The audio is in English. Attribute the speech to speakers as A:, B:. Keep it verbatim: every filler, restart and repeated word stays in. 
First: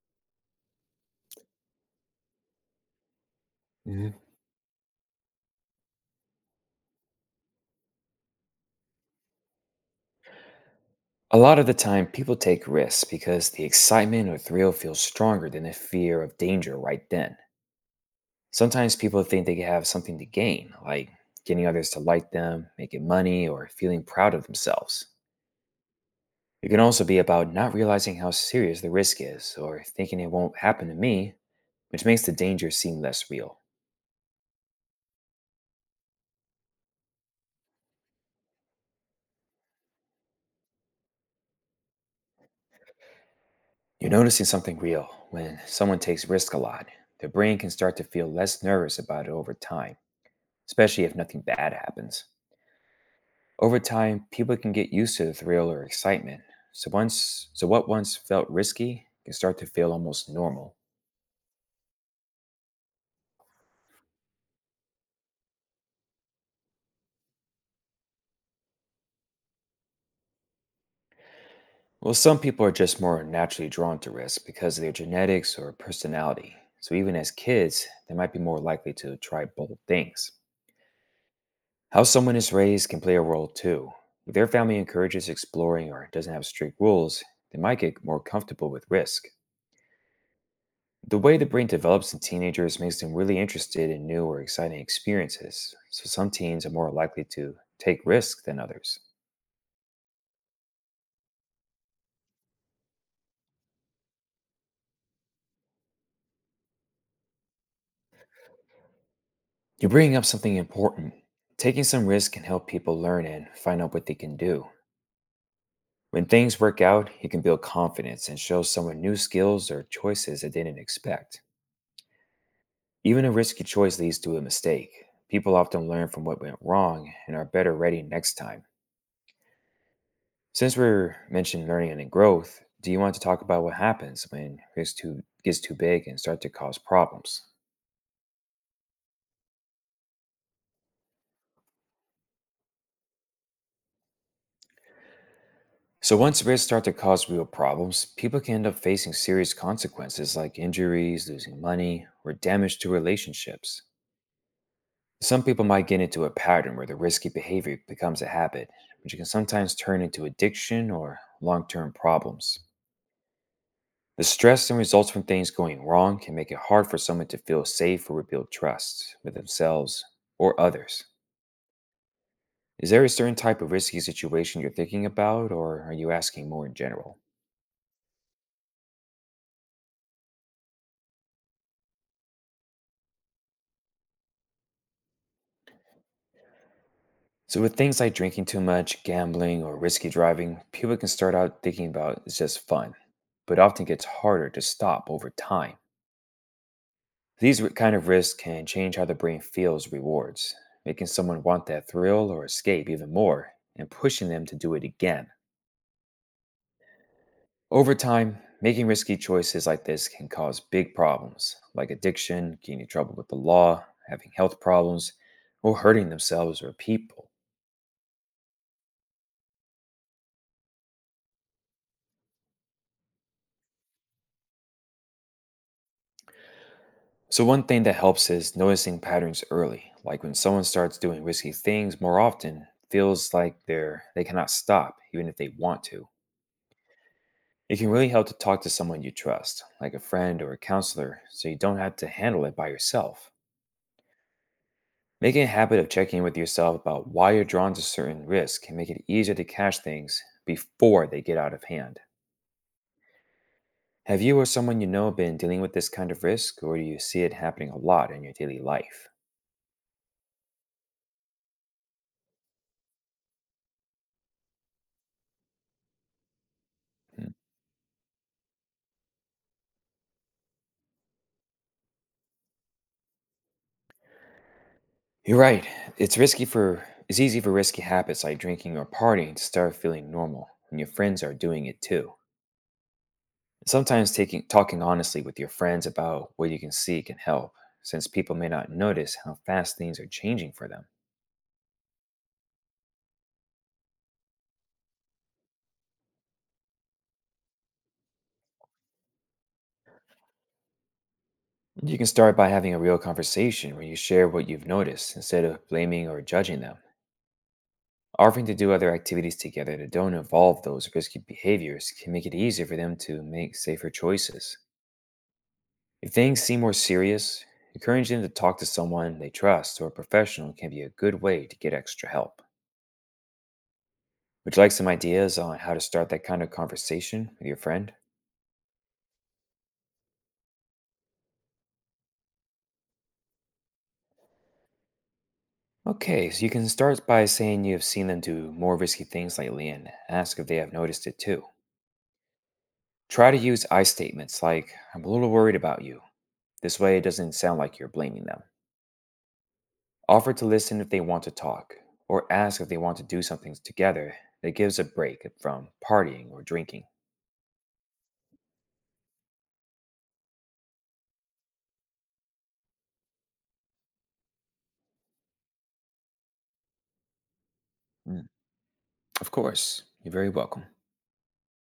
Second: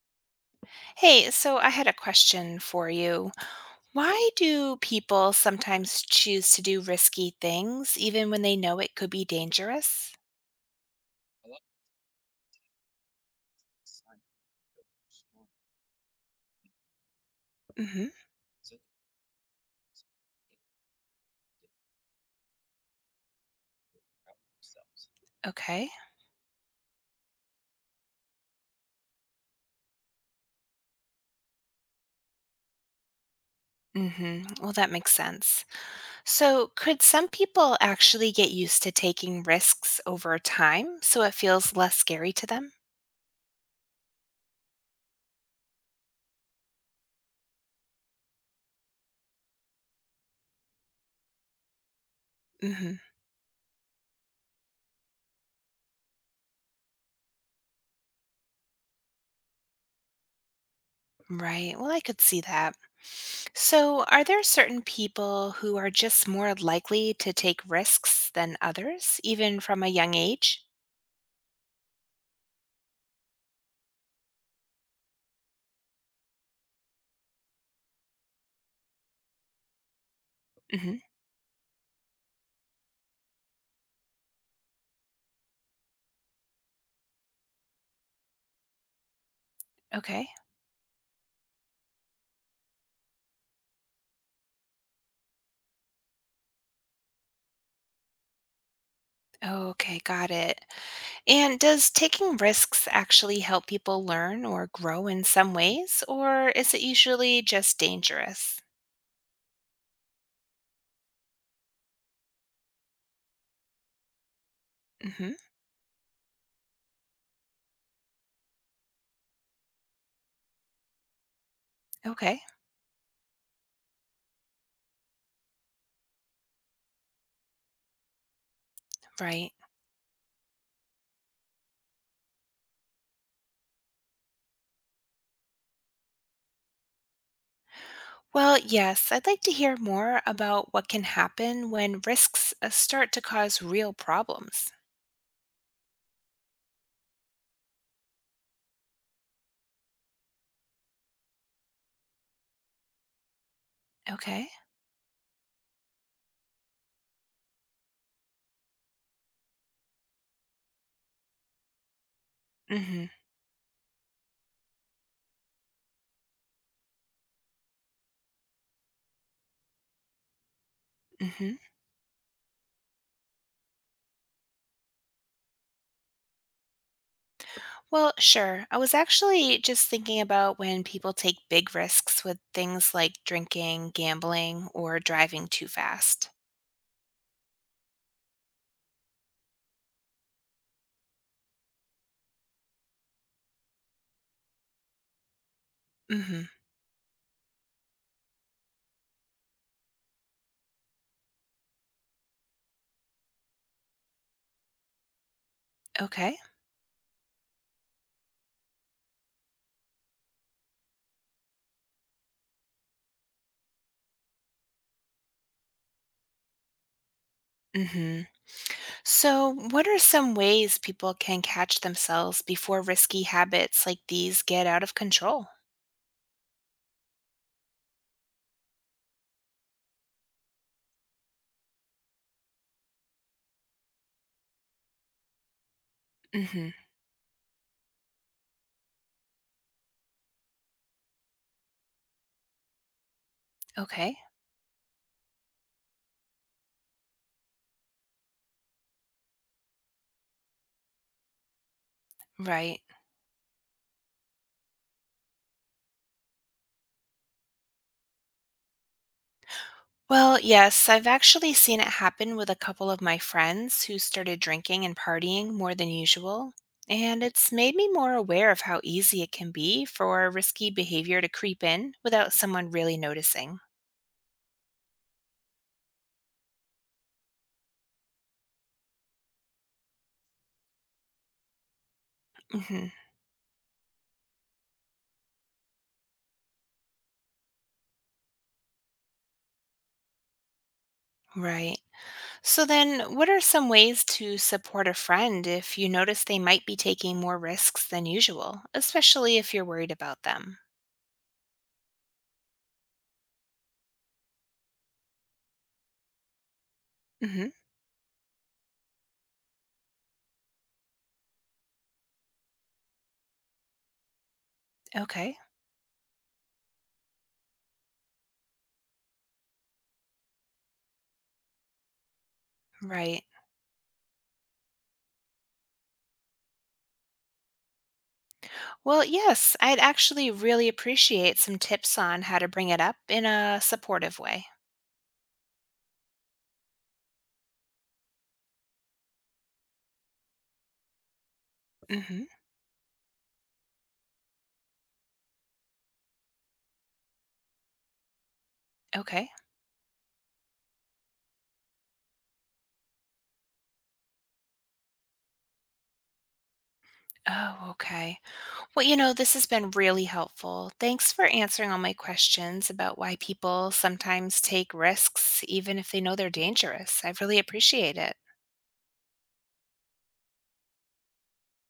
A: Hey, so I had a question for you.
B: Mhm.
A: Why do people sometimes choose to do risky things even when they know it could be dangerous?
B: A lot of the time, people take risks because the excitement or thrill feels stronger than the fear of danger right then.
A: Hmm.
B: Sometimes people think they have something to gain, like getting others to like them, making money, or feeling proud of themselves.
A: Okay.
B: It can also be about not realizing how serious the risk is or thinking it won't happen to me, which makes the danger seem less real.
A: Hmm. Well, that makes sense. So, could some people actually get used to taking risks over time so it feels less scary to them?
B: You're noticing something real when someone takes risk a lot. Their brain can start to feel less nervous about it over time, especially if nothing bad happens.
A: Hmm.
B: Over time, people can get used to the thrill or excitement. So once so what once felt risky can start to feel almost normal.
A: Right. Well, I could see that. So, are there certain people who are just more likely to take risks than others, even from a young age?
B: Well, some people are just more naturally drawn to risk because of their genetics or personality. So even as kids, they might be more likely to try bold things. How someone is raised can play a role too. If their family encourages exploring or doesn't have strict rules, they might get more comfortable with risk.
A: Okay.
B: The way the brain develops in teenagers makes them really interested in new or exciting experiences, so some teens are more likely to take risks than others.
A: Okay, got it. And does taking risks actually help people learn or grow in some ways, or is it usually just dangerous?
B: You're bringing up something important. Taking some risk can help people learn and find out what they can do.
A: Hmm.
B: When things work out, you can build confidence and show someone new skills or choices they didn't expect.
A: Okay,
B: Even a risky choice leads to a mistake. People often learn from what went wrong and are better ready next time.
A: right.
B: Since we're mentioning learning and growth, do you want to talk about what happens when risk too gets too big and start to cause problems?
A: Well, yes, I'd like to hear more about what can happen when risks uh, start to cause real problems.
B: So once risks start to cause real problems, people can end up facing serious consequences like injuries, losing money, or damage to relationships.
A: Okay.
B: Some people might get into a pattern where the risky behavior becomes a habit, which can sometimes turn into addiction or long-term problems.
A: Mm-hmm.
B: The stress and results from things going wrong can make it hard for someone to feel safe or rebuild trust with themselves or others.
A: Mm-hmm.
B: Is there a certain type of risky situation you're thinking about, or are you asking more in general?
A: Well, sure. I was actually just thinking about when people take big risks with things like drinking, gambling, or driving too fast.
B: So, with things like drinking too much, gambling, or risky driving, people can start out thinking about it's just fun, but often gets harder to stop over time.
A: Mm-hmm.
B: These ri- kind of risks can change how the brain feels rewards, making someone want that thrill or escape even more and pushing them to do it again.
A: Okay.
B: Over time, making risky choices like this can cause big problems, like addiction, getting in trouble with the law, having health problems, or hurting themselves or people.
A: Hmm. So, what are some ways people can catch themselves before risky habits like these get out of control?
B: So, one thing that helps is noticing patterns early, like when someone starts doing risky things more often, feels like they're they cannot stop even if they want to.
A: Hmm.
B: It can really help to talk to someone you trust, like a friend or a counselor, so you don't have to handle it by yourself.
A: Okay.
B: Making a habit of checking in with yourself about why you're drawn to certain risks can make it easier to catch things before they get out of hand.
A: Right.
B: Have you or someone you know been dealing with this kind of risk, or do you see it happening a lot in your daily life?
A: Well, yes, I've actually seen it happen with a couple of my friends who started drinking and partying more than usual. And
B: Hmm.
A: it's made me more aware of how easy it can be for risky behavior to creep in without someone really noticing.
B: You're right. It's risky for it's easy for risky habits like drinking or partying to start feeling normal when your friends are doing it too.
A: Hmm.
B: Sometimes taking talking honestly with your friends about what you can see can help, since people may not notice how fast things are changing for them.
A: Right. So then, what are some ways to support a friend if you notice they might be taking more risks than usual, especially if you're worried about them?
B: You can start by having a real conversation where you share what you've noticed instead of blaming or judging them.
A: Hmm.
B: Offering to do other activities together that don't involve those risky behaviors can make it easier for them to make safer choices.
A: Okay.
B: If things seem more serious, encouraging them to talk to someone they trust or a professional can be a good way to get extra help.
A: Right.
B: Would you like some ideas on how to start that kind of conversation with your friend?
A: Well, yes, I'd actually really appreciate some tips on how to bring it up in a supportive way.
B: Okay, so you can start by saying you have seen them do more risky things lately and ask if they have noticed it too.
A: Hmm.
B: Try to use I statements like, I'm a little worried about you. This way, it doesn't sound like you're blaming them.
A: Okay.
B: Offer to listen if they want to talk, or ask if they want to do something together that gives a break from partying or drinking.
A: Oh, okay. Well, you know, this has been really helpful. Thanks for answering all my questions about why people sometimes take risks, even if they know they're dangerous. I really appreciate it.
B: Mm, Of course, you're very welcome.